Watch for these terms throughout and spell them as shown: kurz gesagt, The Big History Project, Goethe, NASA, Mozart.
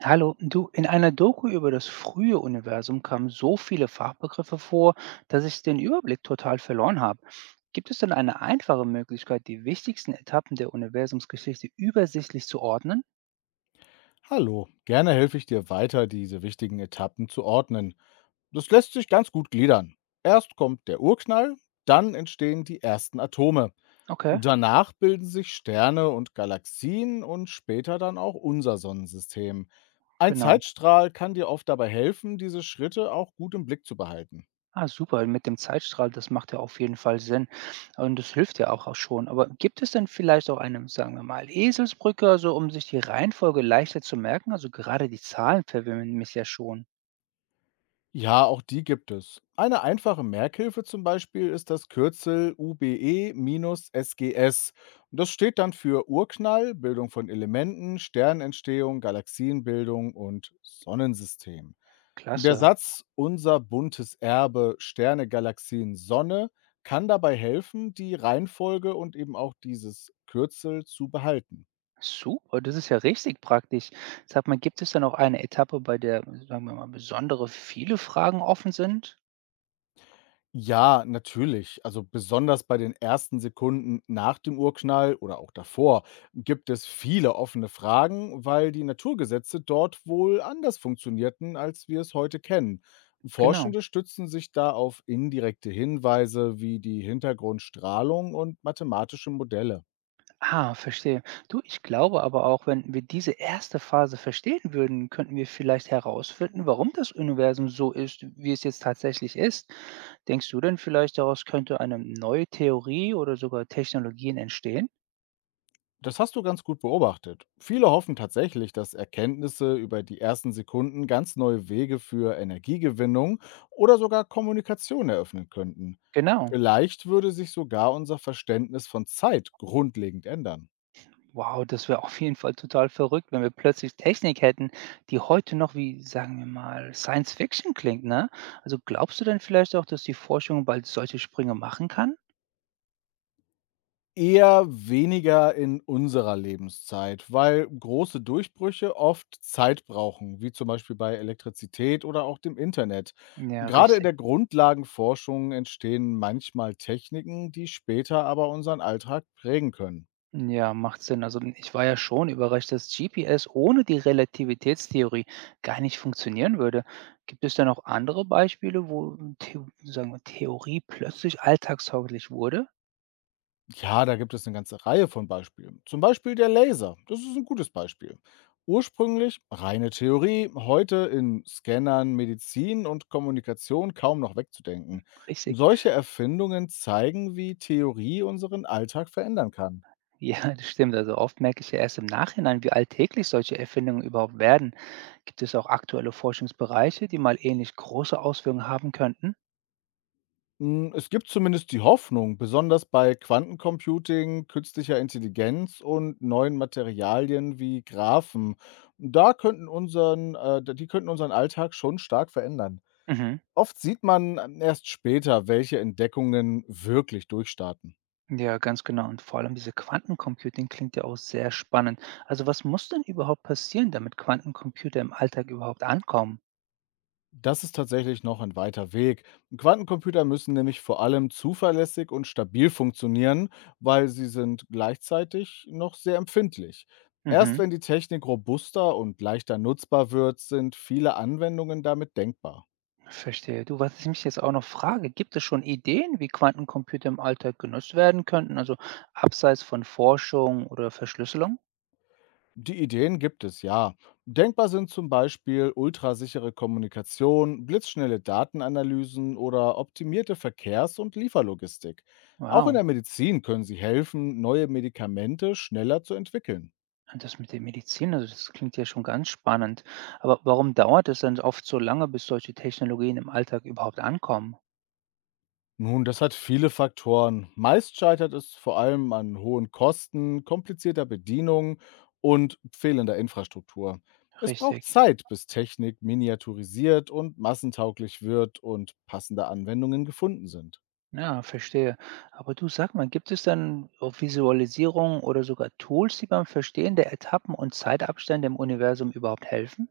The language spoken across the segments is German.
Hallo, du, in einer Doku über das frühe Universum kamen so viele Fachbegriffe vor, dass ich den Überblick total verloren habe. Gibt es denn eine einfache Möglichkeit, die wichtigsten Etappen der Universumsgeschichte übersichtlich zu ordnen? Hallo, gerne helfe ich dir weiter, diese wichtigen Etappen zu ordnen. Das lässt sich ganz gut gliedern. Erst kommt der Urknall, dann entstehen die ersten Atome. Okay, Danach bilden sich Sterne und Galaxien und später dann auch unser Sonnensystem. Ein genau. Zeitstrahl kann dir oft dabei helfen, diese Schritte auch gut im Blick zu behalten. Super, mit dem Zeitstrahl, das macht ja auf jeden Fall Sinn. Und das hilft ja auch, auch schon. Aber gibt es denn vielleicht auch eine, sagen wir mal, Eselsbrücke, also um sich die Reihenfolge leichter zu merken? Also gerade die Zahlen verwirren mich ja schon. Ja, auch die gibt es. Eine einfache Merkhilfe zum Beispiel ist das Kürzel UBE-SGS. Und das steht dann für Urknall, Bildung von Elementen, Sternentstehung, Galaxienbildung und Sonnensystem. Und der Klasse. Satz "Unser buntes Erbe, Sterne, Galaxien, Sonne" kann dabei helfen, die Reihenfolge und eben auch dieses Kürzel zu behalten. Super, das ist ja richtig praktisch. Sag mal, gibt es dann auch eine Etappe, bei der, sagen wir mal, besondere viele Fragen offen sind? Ja, natürlich. Also besonders bei den ersten Sekunden nach dem Urknall oder auch davor gibt es viele offene Fragen, weil die Naturgesetze dort wohl anders funktionierten, als wir es heute kennen. Genau. Forschende stützen sich da auf indirekte Hinweise wie die Hintergrundstrahlung und mathematische Modelle. Verstehe. Du, ich glaube aber auch, wenn wir diese erste Phase verstehen würden, könnten wir vielleicht herausfinden, warum das Universum so ist, wie es jetzt tatsächlich ist. Denkst du denn vielleicht, daraus könnte eine neue Theorie oder sogar Technologien entstehen? Das hast du ganz gut beobachtet. Viele hoffen tatsächlich, dass Erkenntnisse über die ersten Sekunden ganz neue Wege für Energiegewinnung oder sogar Kommunikation eröffnen könnten. Genau. Vielleicht würde sich sogar unser Verständnis von Zeit grundlegend ändern. Wow, das wäre auf jeden Fall total verrückt, wenn wir plötzlich Technik hätten, die heute noch wie, sagen wir mal, Science Fiction klingt, ne? Also glaubst du denn vielleicht auch, dass die Forschung bald solche Sprünge machen kann? Eher weniger in unserer Lebenszeit, weil große Durchbrüche oft Zeit brauchen, wie zum Beispiel bei Elektrizität oder auch dem Internet. Ja, Gerade in richtig. der Grundlagenforschung entstehen manchmal Techniken, die später aber unseren Alltag prägen können. Ja, macht Sinn. Also ich war ja schon überrascht, dass GPS ohne die Relativitätstheorie gar nicht funktionieren würde. Gibt es denn auch andere Beispiele, wo, The sagen wir, Theorie plötzlich alltagstauglich wurde? Ja, da gibt es eine ganze Reihe von Beispielen. Zum Beispiel der Laser. Das ist ein gutes Beispiel. Ursprünglich reine Theorie, heute in Scannern, Medizin und Kommunikation kaum noch wegzudenken. Richtig. Solche Erfindungen zeigen, wie Theorie unseren Alltag verändern kann. Ja, das stimmt. Also oft merke ich ja erst im Nachhinein, wie alltäglich solche Erfindungen überhaupt werden. Gibt es auch aktuelle Forschungsbereiche, die mal ähnlich große Auswirkungen haben könnten? Mm, es gibt zumindest die Hoffnung, besonders bei Quantencomputing, künstlicher Intelligenz und neuen Materialien wie Graphen. Die könnten unseren Alltag schon stark verändern. Mhm. Oft sieht man, erst später, welche Entdeckungen wirklich durchstarten. Ja, ganz genau. Und vor allem diese Quantencomputing klingt ja auch sehr spannend. Also was muss denn überhaupt passieren, damit Quantencomputer im Alltag überhaupt ankommen? Das ist tatsächlich noch ein weiter Weg. Quantencomputer müssen nämlich vor allem zuverlässig und stabil funktionieren, weil sie sind gleichzeitig noch sehr empfindlich. Erst Mhm. wenn die Technik robuster und leichter nutzbar wird, sind viele Anwendungen damit denkbar. Verstehe. Du, was ich mich jetzt auch noch frage, gibt es schon Ideen, wie Quantencomputer im Alltag genutzt werden könnten? Also abseits von Forschung oder Verschlüsselung? Die Ideen gibt es ja. Denkbar sind zum Beispiel ultrasichere Kommunikation, blitzschnelle Datenanalysen oder optimierte Verkehrs- und Lieferlogistik. Auch in Wow. der Medizin können sie helfen, neue Medikamente schneller zu entwickeln. Und das mit der Medizin, also das klingt ja schon ganz spannend. Aber warum dauert es dann oft so lange, bis solche Technologien im Alltag überhaupt ankommen? Nun, das hat viele Faktoren. Meist scheitert es vor allem an hohen Kosten, komplizierter Bedienung und fehlender Infrastruktur. Es braucht Richtig. Zeit, bis Technik miniaturisiert und massentauglich wird und passende Anwendungen gefunden sind. Ja, verstehe. Aber du sag mal, gibt es dann auch Visualisierungen oder sogar Tools, die beim Verstehen der Etappen und Zeitabstände im Universum überhaupt helfen?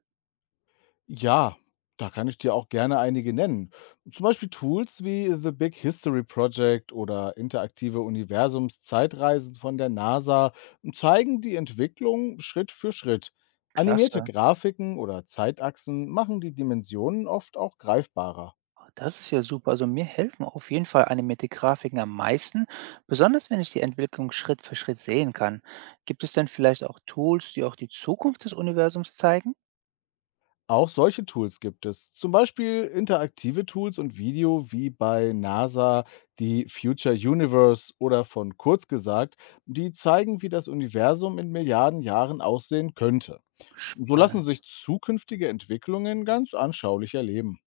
Ja, da kann ich dir auch gerne einige nennen. Zum Beispiel Tools wie The Big History Project oder interaktive Universums-Zeitreisen von der NASA zeigen die Entwicklung Schritt für Schritt. Animierte Klasse. Grafiken oder Zeitachsen machen die Dimensionen oft auch greifbarer. Das ist ja super. Also mir helfen auf jeden Fall animierte Grafiken am meisten, besonders wenn ich die Entwicklung Schritt für Schritt sehen kann. Gibt es denn vielleicht auch Tools, die auch die Zukunft des Universums zeigen? Auch solche Tools gibt es, zum Beispiel interaktive Tools und Video wie bei NASA die Future Universe oder von Kurz Gesagt, die zeigen, wie das Universum in Milliarden Jahren aussehen könnte. So Spannend. lassen sich zukünftige Entwicklungen ganz anschaulich erleben.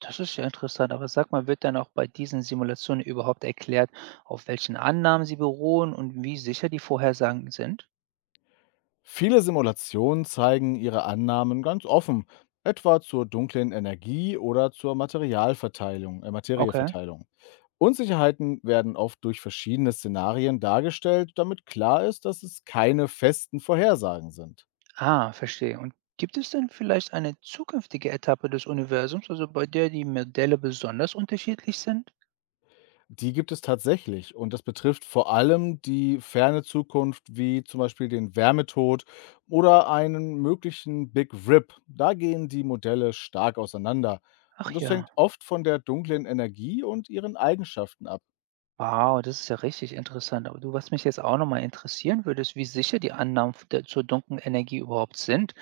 Das ist ja interessant. Aber sag mal, wird dann auch bei diesen Simulationen überhaupt erklärt, auf welchen Annahmen sie beruhen und wie sicher die Vorhersagen sind? Viele Simulationen zeigen ihre Annahmen ganz offen, etwa zur dunklen Energie oder zur Okay. Materieverteilung. Unsicherheiten werden oft durch verschiedene Szenarien dargestellt, damit klar ist, dass es keine festen Vorhersagen sind. Verstehe. Und gibt es denn vielleicht eine zukünftige Etappe des Universums, also bei der die Modelle besonders unterschiedlich sind? Die gibt es tatsächlich und das betrifft vor allem die ferne Zukunft, wie zum Beispiel den Wärmetod oder einen möglichen Big Rip. Da gehen die Modelle stark auseinander. Ach Und das ja. hängt oft von der dunklen Energie und ihren Eigenschaften ab. Wow, das ist ja richtig interessant. Aber du, was mich jetzt auch nochmal interessieren würde, ist, wie sicher die Annahmen zur dunklen Energie überhaupt sind.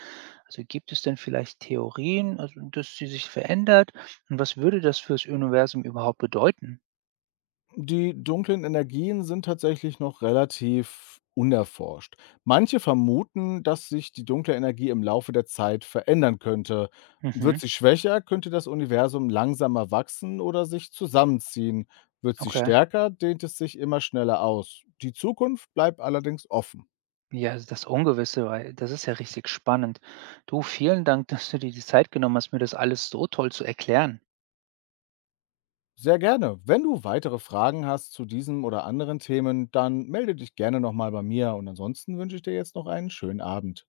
Also gibt es denn vielleicht Theorien, also dass sie sich verändert? Und was würde das fürs Universum überhaupt bedeuten? Die dunklen Energien sind tatsächlich noch relativ unerforscht. Manche vermuten, dass sich die dunkle Energie im Laufe der Zeit verändern könnte. Wird Mhm, sie schwächer, könnte das Universum langsamer wachsen oder sich zusammenziehen. Wird sie okay. stärker, dehnt es sich immer schneller aus. Die Zukunft bleibt allerdings offen. Ja, also das Ungewisse, weil das ist ja richtig spannend. Du, vielen Dank, dass du dir die Zeit genommen hast, mir das alles so toll zu erklären. Sehr gerne. Wenn du weitere Fragen hast zu diesem oder anderen Themen, dann melde dich gerne nochmal bei mir. Und ansonsten wünsche ich dir jetzt noch einen schönen Abend.